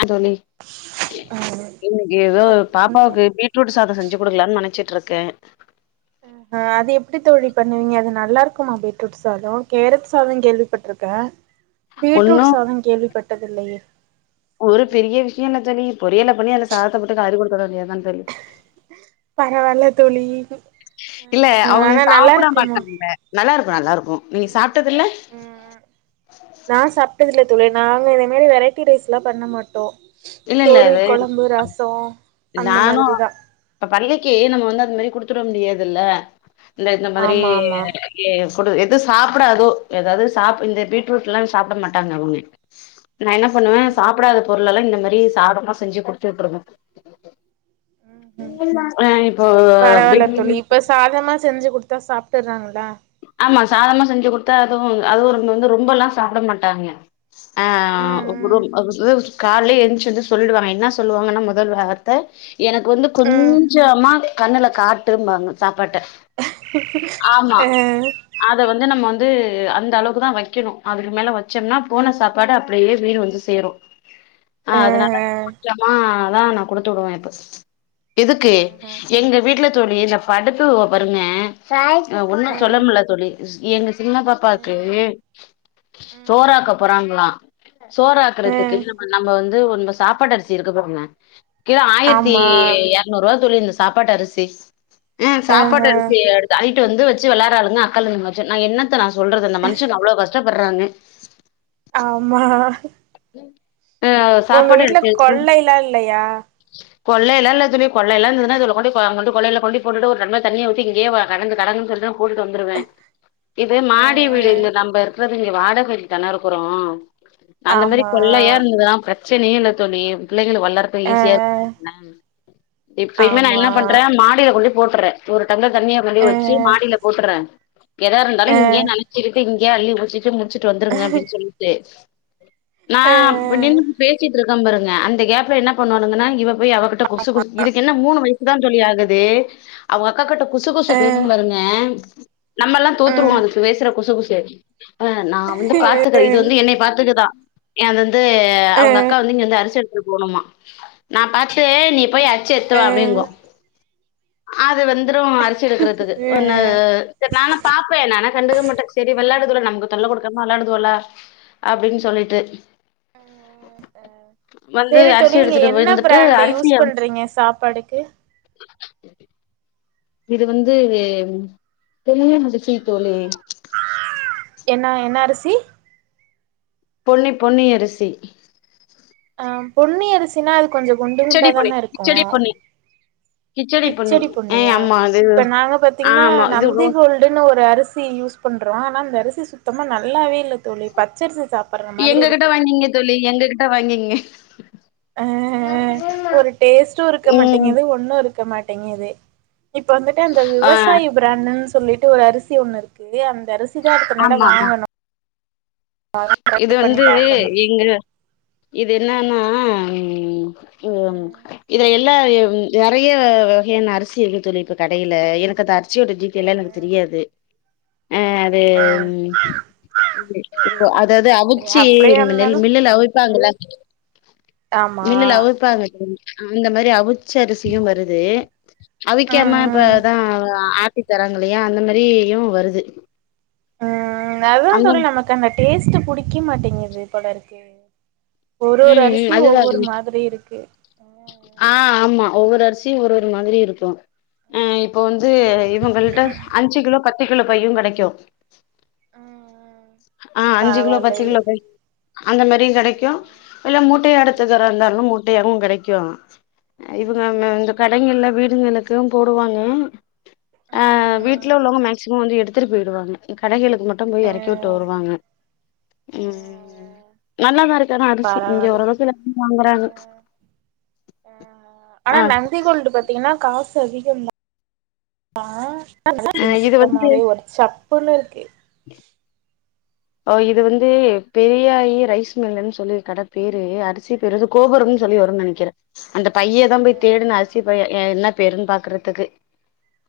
அ தோழி ஆ இன்னைக்கி ஏதோ அப் பாப் பாவுக்கு பீட்ரூட் சாதோ செஞ்சு குடுக்லானு நெனச்சிட்ருக்கே ஆ அது எப்டி தோழி பண்ணுவீங்க அது நல்லா இருக்குமா பீட்ரூட் சாதோ கேரட் சாதோ கேள்விப்பட்ருக்கே ஒன்னு பீட்ரூட் சாதோ கேள்விப்பட்டது இல்லையே ஒரு பெரிய விஷ்யோ இல்ல தோழி பொரியல பண்ணி அதுல சாதத்தப்போட்டு களரி குடுத்துட வேண்டிய தா தோழி பரவால்ல தோழி இல்ல ஆ அவுங்க ஆனா நல்லா சாப்ட இருக்குமா மாட்டாங்க நல்லா இருக்கு நல்லா இருக்கு நீங்க சாப்ட்டதுல்ல ம் நா சாப்ட்டதுல்ல தோழி நாங்க இதேமாரி வெரைட்டி ரைஸ்ல்லா பண்ண மாட்டோ இல்ல இல்ல சோறு அது கொழம்பு ரசோ அந்த நானு மாதிரிதா இப்ப பள்ளிக்கு நம்ம வந்து அந் மாரி குடுத்துட முடியாதுல்ல இல்ல இந்த மாதிரி ஆமா ஆமா எ ஃபுட்டு எது சாப்டாதோ ஏதாவுது சாப் இந்த பீட்ரூட்ல்லா சாப்ட மாட்டாங்க அவுங்க நா என்ன பண்ணுவே ம் ம் சாப்டாத பொருளெல்லா இந்த மாரி சாதமா செஞ்சு குடுத்து வுட்ருவே ம் ம் அ இப்போ பரவால்ல தோழி இப்ப சாதமா செஞ்சு குடுத்தா சாப்ட்டுறாங்ளா ஆமா சாதமா செஞ்சு குடுத்தா அதுவு அதுவு வந்து ரொம்பல்லா சாப்ட மாட்டாங்க ஆ ம் குரும் ம் காலேய எந்ருச்சு வந்து சொல்டுவாங்க என்ன சொல்லுவாங்கன்னா மொதல் வார்த் த எனக்கு வந்து கொஞ்சமா கண்ணுல காட்டுபாங்க சாப்பாட்ட ஆமா அத வந்து நம்ம வந்து அந்த அளவுக்கு தா வைக்கணு அதுக்கு மேல வச்சோனா போன சாப்பாடு அப்டியே வீடு வந்து சேரு ஆ அதனால கொஞ்சமாதா நா குடுத்து வுடுவே இப்ப எதுக்கு எங்க வீட்ல தோழி இந்த படுத்துவா பாருங்க ஒன்னு சொல்லமுல்ல தோழி எங்க சின்ன பாப்பாக்கு சோறாக்க போறாங்ளா சோறாக்குறதுக்கு நம்ம நம்ப வந்து நம்ப சாப்பாடு அரிசி இருக்கு பாருங்க கிலோ ஆயர்த்தி ஆமா எரநூரூவா தோழி இந்த சாப்பாட்டு அரிசி ஆ ஆஹ சாப்பாட்டு அரிசி எடுத் தள்ளிட்டு வந்து வச்சு வெளயாட்றாளுக அக்காளு தங்கச்சியு நா என்னத்த நா சொல்றது இந்த மனுஷன் அவ்ளோ கஷ்டப்பட்றாங்க ஆமா ம் ஒங்க வீட்ல கொல்லைல இல்லையா கொல்லைலா இல்ல தோழி கொல்லைலா இருந்ததுனா இதுகள கொண்டை அங் கொண்டு கொல்லைல்ல கொண்டி போட்டுட்டு ஒரு தம்ளர் தண்ணிய ஊத்தி இங்கயே வ கெடந்து கெடங்கனு சொல்ட்டு போட்டுட்டு வந்துருவே இது அ மாடி வீடு இங்க நம்ப இருக்றது இங்க வாடகைக் தானே இருக்குறோ அந்த மாரி ஆமா கொல்லையா இருந்ததுனா பிரச்சனயே இல்ல தோழி பிள்ளைங்களுக் வெளாட்றதுக் இப்ப அ ஈஸியா இருக்கு பாத்திங்களா இப்பயுமே நா ஆமா என்ன பண்றே மாடியில கொண்டி போட்டுறே ஒரு டம்ளர் தண்ணி கொண்டி அ வச்சி மாடியில போட்டுறே எதா இருந்தாலு அ இங்கயே நென ச்சிகிட்டு இங்கயே அள்ளி ஊத்திட்டு முடிச்சுட்டு வந்துருங்க அப்டின் சொல்லிட்டு நா இப்டின்னு பேசிட்டு இருக்கே பாருங்க அந்த கேப்ல என்ன பண்ணுவானுங்கன்னா இவ போய் அவகிட் ட கொசு கொசு இதுக்கு என்ன மூணு வய் சு தா தோழி ஆகுது அவுங்க அக்கா கிட்ட குசு அ குசு பேசு பாருங்க நம்ம எல்லா அ தோத்துருவோ அது பேசுற குசு குசு ஆ நா வந்து பாத்துக்கிறே இது வந்து என்னை பாத்துக்குதா ஏ அது வந்து அவுங்க அக்கா வந்து இங்க வந்து அரிசி எடுத்துட்டு போணுமா நா பாத்து நீ போய் அர்சி எத்துவா அப்டிங்கு அது வந்துடு அரிசி எடுக்குறதுக்கு ஒன்னு செரி நானு பாப்பே நா ஆன கண்டுக்க மாட்டேன் செரி விள்ளாடுதுவோல நமக்கு தொல்ல குடுக்காம விள்ளாடுதுவோல அப்டின் சொல்லிட்டு ம் ம் ஆ வந்து சேரி தோழி அரிசி நீங்க எடுத்துட்டு என்ன வந்துட்டு ப்ராண்ட் யூஸ் அரிசிய பண்றீங்க சாப்பாடுக்கு இது வந்து பொன்னி முடிச்சி தோழி என்ன என்ன அரிசி பொன்னி பொன்னி அரிசி ஆ பொன்னி அரிசினா அது கொஞ்ச குண்டு கிச்சடி பொன்னி குண்டாதானே இருக்கு கிச்சடி பொன்னி பொன்னி கிச்சடி ஏ பொன்னியா ஆமா அது இப்ப நாங்க பாத்தீங்கன்னா ஆமா. இது ரொ நந்திகோல் டுன்னு ஒரு அரிசி யூஸ் பண்ணறோ ஆனா அந்த அரிசி சுத்தமா நல்லாவே இல்ல தோழி பச்சரிசி சாப்ட்ற மாதிரி எங்ககிட்ட இருக்கு வாங்கிங்க தோழி எங்ககிட்ட வாங்கிங்க ஆ ஆ ஒரு டேஸ்ட்டு இருக்க ம். மாட்டேங்குது ஒண்ணு இருக்க மாட்டேங்குது இப்ப வந்துட்டு அந்த ஆ விவசாயி ப்ராண்டுன்னு சொல்லிட்டு ஒரு அரிசி ஒண்ணு இருக்கு அந்த அரி சி தா அடுத்த நட ஆமாமா. வாங்கணு இது ட்ரை பண்ணி வந்து பாக்கணு எங்க இது என்னன்னா ம் [unintelligible] இது எல்லா நெறைய வகையான அரிசி இருக்கு தோழி இப்ப கடையில எனக்கு அத்த அரி சியோட டீடைல்லா எனக்கு தெரியாது அ அது ஆ ம் [inaudible] ஓ அதாவ்து சேரி சேரி அவிச்சு அப்படியா நெல் இருந்தாலு மில்லுல அவிப்பாங்கள ஆ ஆமா மில்லுல அவிப்பாங்க தெரியுமா அந்த மாரி அவிச்சரிசியு வருது அவிக்காம ம் இப்பதா அ ட்டி தராங்களையா அந்த மாரியு வருது ம் ம் அதா அந்த தோழி நமக்கு அந்த டேஸ்ட்டு புடிக்க மாட்டேங்குது போலருக்கு ஒரு ஒரு ம், ம். அரிசி அதுதான். ஒவ்வொரு மாதிரி இருக்கு ஆ ஆமா ஒவ்வொரு அரிசியு ஒரு ஒரு மாதிரி இருக்கு அ இப்போ வந்து ம் இவங்கள்ட்ட அஞ்சு கிலோ பத்து கிலோ பையு கெடைக்கு ம் ஆ அஞ்சு கிலோ பத்து பரவால்லையே கிலோ பை அந்த மாரியு கெடைக்கு இல்ல மூட்டையா ம் ம் எடுத்துக்கிற இருந்தாலு மூட்டையாவு கெடைக்கு அ ம் இவுங்க இந்த கடைகள்ல வீடுங்களுக்கு போடுவாங்க ம் ஆ ம் வீட்டுல உள்ளவங்க மேக்சிம வந்து எடுத்துட்டு போய்டுவாங்க கடைகளுக்கு மட்டு போய் இறக்கிவிட் டு ம் வருவாங்க ம் ம் ம் நல்லாதா இருக்கு ஆன அரிசி இங்க பரவால்ல ஓரளவுக்கு ம் எல்லா மே வாங்கறாங்க ம் ஆனா ஆ நந்தி கோல்டு பாத்தீங்கன்னா காசு அதிகோதா [unintelligible] [inaudible] இது வந்து சுத்தமாவே ஒரு சப்புன்னு இருக்கு ஒ இது வந்து பெரியாயி ரைஸ் மில்ன்னு சொல்லி ஒரு கட பேரு அரிசி பேரு வந்து ஆ கோபுரம்ன் சொல்லி வருன் நெனக்கிற அந்த பைய தா போய் தேடுன அரிசி பைய என்ன பேருன் பாக்குறதுக்கு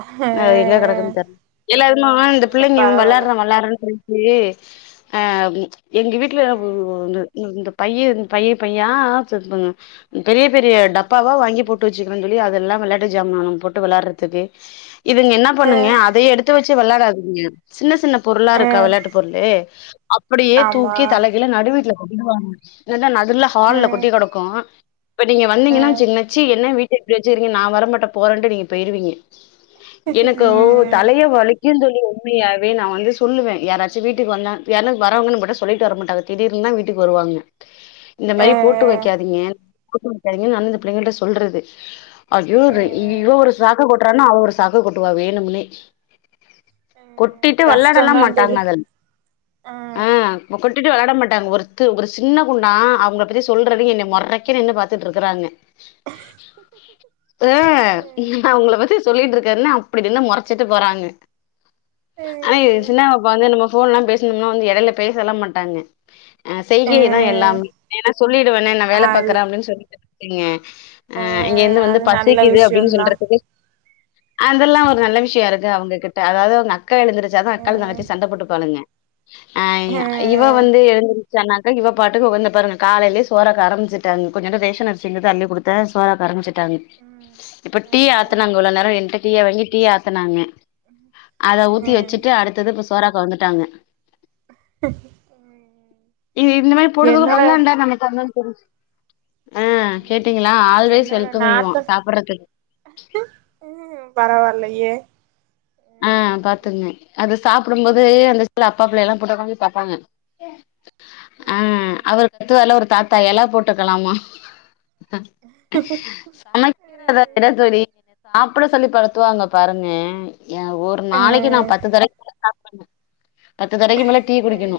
ஆ என்ன கடக்குன் தெர் எல்லாருமா இந்த பிள்ளைங்க பரவால்ல வெள்ளாட்ற வெள்ளாட்றன் சொன்ச்சு அ எங் வீட்ல ஆ இந்த பையி பையி பையா ச்சிருப்பங்க பெரிய பெரிய டப் ப்பாவா வாங்கி போட்டு வச்சுக்குறன் சொல்லி அது எல்லா வெள்ளாட்டு ஜாமனு போட்டு வெள்ளாற்றதுக்கு இதுங்க என்ன பண்ணுங்க அத எடுத்து வச்சு வெள்ளாடாதுங்க சின்ன சின்ன பொருளா ஆ இருக்கா வெள்ளாட்டு பொருளு அப்புடியே ஆமா தூக்கி தலைகீழ நடுவீட்ல கொட்டிடுவாங்க இல்லனா நடுல ஆ ஹால்ல கொட்டி கடக்கு இப்ப நீங்க ஆ வந்தீங்கன்னா வஞ்சிங்க சி என்ன வீட்ட இப்டி வச்சிகிரிங்க நா வர மாட்ட போறன்ட்டு நீங்க பெய்ருவீங்க எனக்கு ஓ ம் தலைய வலிக்கிந்தோழி உண்மயாவே நா வந்து சொல்லுவே யாராச்சு சு வீட்டுக் ஆ வந்தான் யார்னா வரவங்க நம்பகுட்ட சொல்லிட்டு வர மாட்டாங்க திடீர்ந்தா வீட்டுக் வருவாங்க இந்த ஆ மாரி போட்டு வக்காதீங்க போட்டு வக்காதீங்கன் நானு இந்த பிள்ளைங்கள்ட்ட சொல்றது ஐயோ ஆ ரெ இவ ஒரு சாக்க கொட்டுறானா அவ ஒரு சாக்க கொட்டுவா வேணுமுனே கொட்டிட்டு வெள்ளாடல்லா கஷ்டந்தா மாட்டாங்க தோழி அதல் ஆ அ கொட்டிட்டு வெள்ளாட மாட்டாங்க ஒர்டத்து ஒரு சின்ன குண்டா அவ்ங்க பதி சொல்றது என்ன மொறக்க நின்னு பாத்துட்ருக்குறாங்க அ ஆ நா அவ்ங்ள பத்தி சொல்லிட்ருக்கன அப்டிநின்னு மொறச்சிட்டு போறாங்க ஆனா ஏ சின்னவாப்பா வந்து நம்மோ ஃபோன்லா பேஸ்னம்னா வந்து எடைல பேசலா மாட்டாங்க அ செய்கையதா எல்லாமே ஏனா சொல்லிடுவனே நா வேல அது பாக்குற அப்டின் சொல்லிட்டு நீங்க ஆ அங்கேந்து வந்து அது நல்ல பசிக்குது அப்டின் விஷயந்தா சொல்றதுக்கு ஆ அதல்லா ஒரு நல்ல விஷ்யோ இருக்கு அவுங்ககிட்ட அதாவ்து அவ்ங்க அக்கா எழுந்துருச்சாதா அக்காலு தங்கச்யு சண்ட போட்டுப்பாளுங்க அ இ ஆ ஐ இவ வந்து எழுந்துச்சான்னாக்க இவ பாட்டுக்கு வந்து பாருங்க காலைலே சோறக்க ஆரமிச்சுட்டாங்க கொஞ்சோன்டு ரேசன் அரிசி இர்ந்துது அள்ளி குடுத் த சோறக்க அரம்பிச்சுட்டாங் இப்ப ஆ டீ ஆத்துனாங்க இவ்ளோ நேர என்ட்ட டீய வாங்கி டீ ஆத்துனாங்க அத ஊத்தி ஆ வெச்சுட்டு அடுத்தது இப்ப சோறாக்க வந்துட்டாங்க இது இந்த மேரி போடுதுவோ என்னோட வெள்ளாண்டா நம்ம தந்தோன் தெரிஞ்சு அ கேட்டீங்ளா ம் ஆல்வேஸ் வெல்க்கம்ஸ் யு வா சாப்புட்றதுக் ம் ம் பரவால்லயே அ பாத்துங்க அது சாப்புடும்போது அந்த சில அப்பா புள்ள எல்லாம் போட்டு ஒக்காந்து பாப்பாங்க அ ம் அவரு கத்துவாருல ஒரு தாத்தா எல போட்டுக்கலாமா சமைக்கிறத இட தோழி சாப்புட சொல்லி படுத்துவாங்க பாருங்க ஏ ஒரு நாளக்கு நா ம் பத்து தரைக்கு மேல சாப்புட்னு பத்து தடைக்கு மேல டீ குடிக்கிணு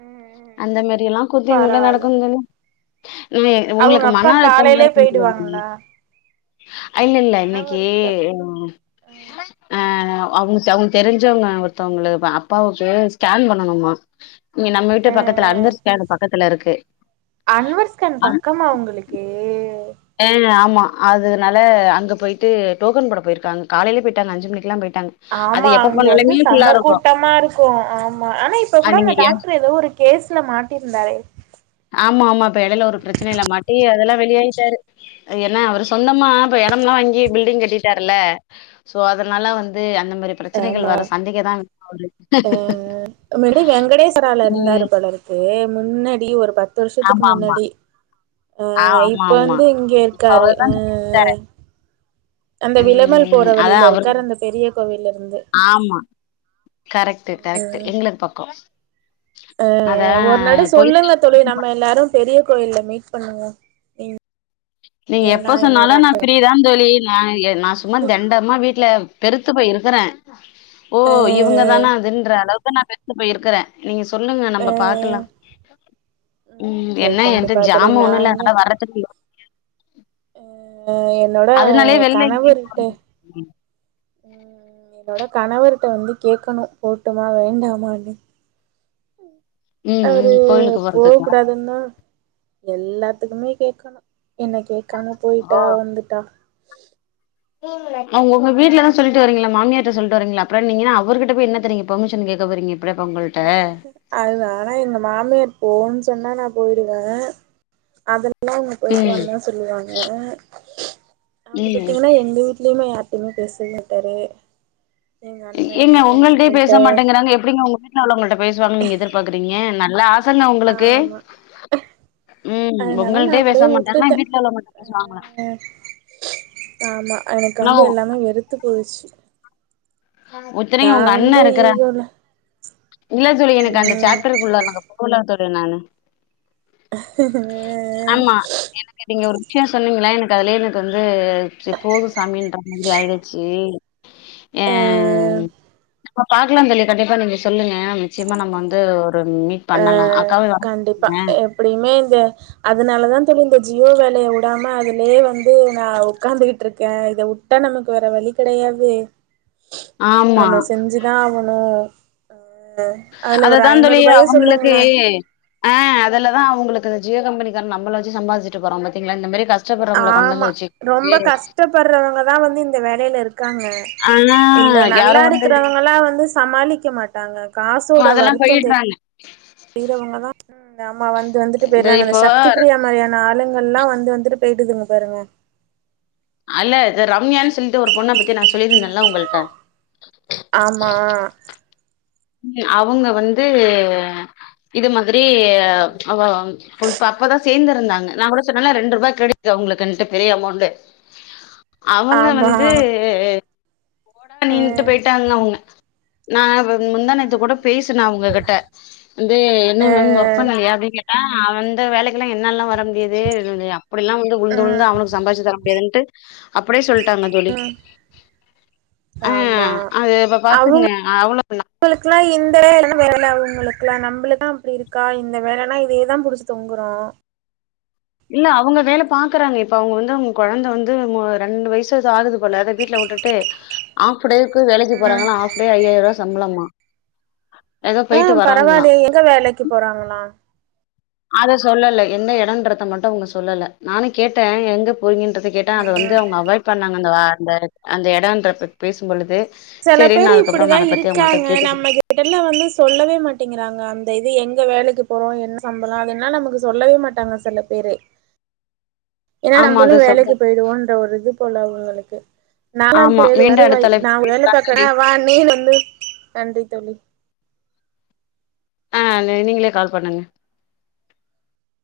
ம் அந்த மேரி எல்லா கூத்து எங் வீட்ல பரவால்ல நடக்கும் [unintelligible] இன்மே ம் அவங்க உங்ளுக்கு அப்பா மன அழுத்தமா காலையிலயே [unintelligible] போயிடுவாங்களா அ இல்ல இல்ல மன இன்னக்கி வருத்தம் ம் அ அ அவுங்க அவுங்க தெரிஞ்சவுங்க ஒர்த்தவுங்ளு அப்பாவுக்கு ஸ்கேன் பண்ணனும்மா இங்க நம்ம வீட்டு ம் பக்கத்துல அன்வர் ஸ்கேனு பக்கத்துல இருக்கு அன்வர் ஸ்கேன் பக்கமா உங்களுக்கு ஏ ஆமா அதுனால அங்க போய்ட்டு டோக்கன் போட போய்ருக்காங் காலைலே போய்ட்டங்க அஞ்சு மணிக்லா போய்ட்டங் ஆமா அங்க வந்து சம்ம கூட்டமா இருக்கு ஆமா ஆனா இப்ப கூட அது அந்த நீங்க டாக்ட்ரு எதோ ஒரு கேஸ்ல மாட்டியிருந்தாரே ஆமா ஆமா இப்ப இடையில ஒரு பிரச்சனை இல்ல மாட்டி அதெல்லா வெளியிட்டாரு என்ன அவரு சொந்தமா இப்ப இட எல்லா வாங்கி பில்டிங் கட்டிட்டாரல சோ அதனால வந்து அந்த மாதிரி பிரச்சனைகள் வர சந்திக்க தா அஹ முன்னடி வெங்கடேசரால இருந்தாரு ம் பலருக்கு முன்னாடி ஒரு பத்து வருஷத்துக்கு ஆமா ஆமா முன்னாடி ஆ ஹ ஆமா இப்ப ஆமா வந்து இங்க இருக்காரு அவர்தா ஹ அந்த விளமல் ம் போற அதா வழியில அவரு இருக்காரு அந்த பெரிய கோவில்ல இருந்து ஆமா கரெக்ட்டு கரெக்ட் எங்களுக்கு பக்க ஹ ஒரு நட சொல்லுங்க தோழ நம்ம எல்லாரும் பெரிய கோயில்ல மீட் பண்ணுவோ நீங்க ஏ எப்ப நா என்னோட சொன்னாலு நா அக்கா ப்ஃரீதா தோழி நா சும்மா தண்டமா வீட்டுல பெருத்து போயிருக்கற ஓ அ இவங்க தானா அதுன்ற அளவுக்கு நா பெருத்து போயிருக்கற நீங்க சொல்லுங்க அ நம்ம பாக்கலா ம் சரி என்ன எயன்ட்ட கண்டிப்பா தோழி ஜாம நா ஒண்ணு இல்ல அதனல்லா வர்றதுக்கு ஹ என்னோட அதனாலயே வெளில எங்கயு கனவர்யிட்ட போறது இல்ல. என்னோட கணவர்கிட்ட வந்து கேட்கணும் போட்டுமா வேண்டாமான்னு ம் ம் அவரு கோயிலுக்கு போக போறதுக்கா கூடாதுன்னான் எல்லாத்துக்குமே கேட்கணும் என்ன கேட்காம ஓ போயிட்டா வந்துட்டா அவங்க உங்க வீட்டுலதா சொல்லிட்டு வரிங்களல மாமியாரிட்ட சொல்லிட்டு வரீங்கள அப்பற என்ன நீங்கன்ன அவர்கிட்ட போய் என்னத்த பெர்மிஷன் கேட்க போறீங்க அப்டிய பொங்கல்ட்ட அதுதா ஆனா எங்க மாமியார் போன்னு சொன்னா நா போயிடுவ அத சொன்னா அவங்க போயிட்டு ம் வாண்ணுதா சொல்லுவாங்க அவரு ம் பாத்தீங்கன்னா எங்க வீட்லயுமே ஒன்னு பேசவே மாட்டாரு எங்க அண்ணன ஏங்க எங்க உங்கள்டிட்டயே அண்ணன்ட்ட பேச மாட்டங்கிறாங்க எப்டிங்க உங்க வீட்டுல உள்ளவங்கள்ட்ட பேசுவாங்கன்னு நீங்க எதிர்பாக்குறீங்க நல்லா [unintelligible] உங்களுக்கு ஆமா ம் அதனால நா உங்கள்ட்டே பேச அப்படியே மாட்டாங்கன்னா வுட்டுட்டே வீட்டுல உள்ளவங்க கிட்ட பேசுவாங்கள்ளா அ ஆமா எனக்கு ஆனா வந்து எல்லாமே வெறுத்து போயிடுச்சு ஒத்தனைங்க நா உங்க அண்ணா வந்து இருக்கறாங்க ஈகோல இல்ல தோழி எனக்கு அந்த ம் சாப்டருக்குள்ள நாங்க போல தோழி நான்னு உஹ எனக்கு நீங்க ஒரு விஷய சொன்னீங்களா எனக்கு அதுலயே எனக்கு வந்து போது சாமி இன்ற மாதிரி ஆயிடு ச்சு அ ம் பாக்கலா தோழி கண்டிப்பா நீங்க சொல்லுங்க நிச்சயமா நம்ம வந்து ஒரு மீ பண்ணலா அக்காவையு வர சொல்லுங்க அப்டியுமே இந்த அதனாலதா தோழி இந்த ஜியோ வேலையை விடாம அதுலயே வந்து நா உட்கார்ந்துட்டு இருக்க உட்டா நமக்கு வேற வழி கிடையாது ஆமா. நம்ம செஞ்சுதா ஆகணும் ஹ அதுல ஒரு ஐநூறு ரூபாயா உங்களுக்கு ஹ அதுல தா அவங்களுக்கு ஜியோ கம்பனி கார நம்மல வச்சி சம்பாதிச்சிட்டு போறா பாத்தீங்களா இந்த மாரி கஷ்ட ஆமா ரொம்ப கஷ்டப்படுறவங்க தா வந்து இந்த வேலையில இருக்காங்க ஆனா இதுல்ல நல்லா யாரும் வந்து இருக்கிறவங்களா வந்து சமாளிக்க மாட்டாங்க காசோட அதெல்லாம் வருத்தோ தெரி போயிடுறாங்க. றோவங்க தா அம்மா வந்து வந்துட்டு போயிருறாங்க இந்த சக்தி பிரியா மாதிரியான ஆளுங்க எல்லா வந்து வந்துட்டு போயிட்டுதுங்க பாருங்க அல்ல இது ரம்யான்னு சொல்லிட்டு ஒரு பொண்ண பத்தி நா சொல்லிருந்தல்ல உங்கள்ட்ட ஆமா அவுங்க வந்து இது மாதுரி அவ இப்ப அப்பதா சேந்துருந்தாங்க நா கூட சொன்னல ரெண்ட்ருபா கிரெட்டிட்டு அவுங்ளுக்குன்ட்டு பெரிய அமோண்ட்டு அவங்க ஆமா வந்து போடா நீன்ட்டு ம் போய்ட்டாங்க அவுங்க நா முந்தாணோத்து கூட ம் பேசுன அவுங்ககிட்ட வந்து என்ன அ மேம் ஒர்க் பண்லயா அப்டின் கேட்ட அந்த வேலைக்கெல்லா என்னால்லா வர முடியாது [unintelligible] அப்புடில்லா வந்து உளுந்து உழுந்து ம் அவனுக் சம்பார்ச்சு தர முடியாதுன்ட்டு அப்டியே சொல்லிட்டாங்க தோழி ஆ அது இப்ப பாத்துக்ங்க நா எவ்ளோ [inaudible] ஆனா இந்த வேல இல்னா வேற வேல அவுங்குளுக்லா நம்புளுக்தா அப்டி இருக்கா இந்த வேலன்னா இதேதா புடுச்சு தொங்குறோ இல்ல அவுங்க வேல பாக்குறாங்க இப்ப அவுங்க வந்து அவுங்க குழந்தை வந்து ரெண்டு வயசு ஏது ஆகுது போல அதை வீட்டுல விட்டுட்டு ஹாஃப் டேக்கு வேலைக்கு ம் போறாங்களா ஆஃப் டே ஐயாயிர்வார சம்ப்ளமா ஆ பரவால்லயே எங்க வேலைக்கு போறாங்களா அத சொல்லல எந்த எடோன்றத மட்டு அவுங்க சொல்லல நானு கேட்டே எங்க போறிங்கன்றதக் கேட்டா அத வந்து அவங்க அவாய்ட் பண்ணாங்க அந்த வார்த் அந்த எடோன்ற பேசும் பொழுது செல பேரு இப்படிதா இருக்காங்க கேட்டே நம்ம என் கிட்டலா வந்து சொல்லவே மாட்டேங்குறாங்க அந்த இது எங்க வேலைக்கு போறோ என்ன சம்பளோ அது எல்லாம் நமக்கு சொல்லவே மாட்டாங்க சில பேரு ஏனா ஆமா நம்பளும் அத வேலைக்கு சொல்ல போய்டுவோன்ற ஒரு இது போல அவுங்களுக்கு நாலாம் ஆமா போ மீண்டு வருவாய் அடுத்த நா அழைப்புல வேல பேசலா பாக்க தோழி வா நீனு வந்து நன்றி தோழி ஆ நி நீங்களே கால் பண்ணுங்க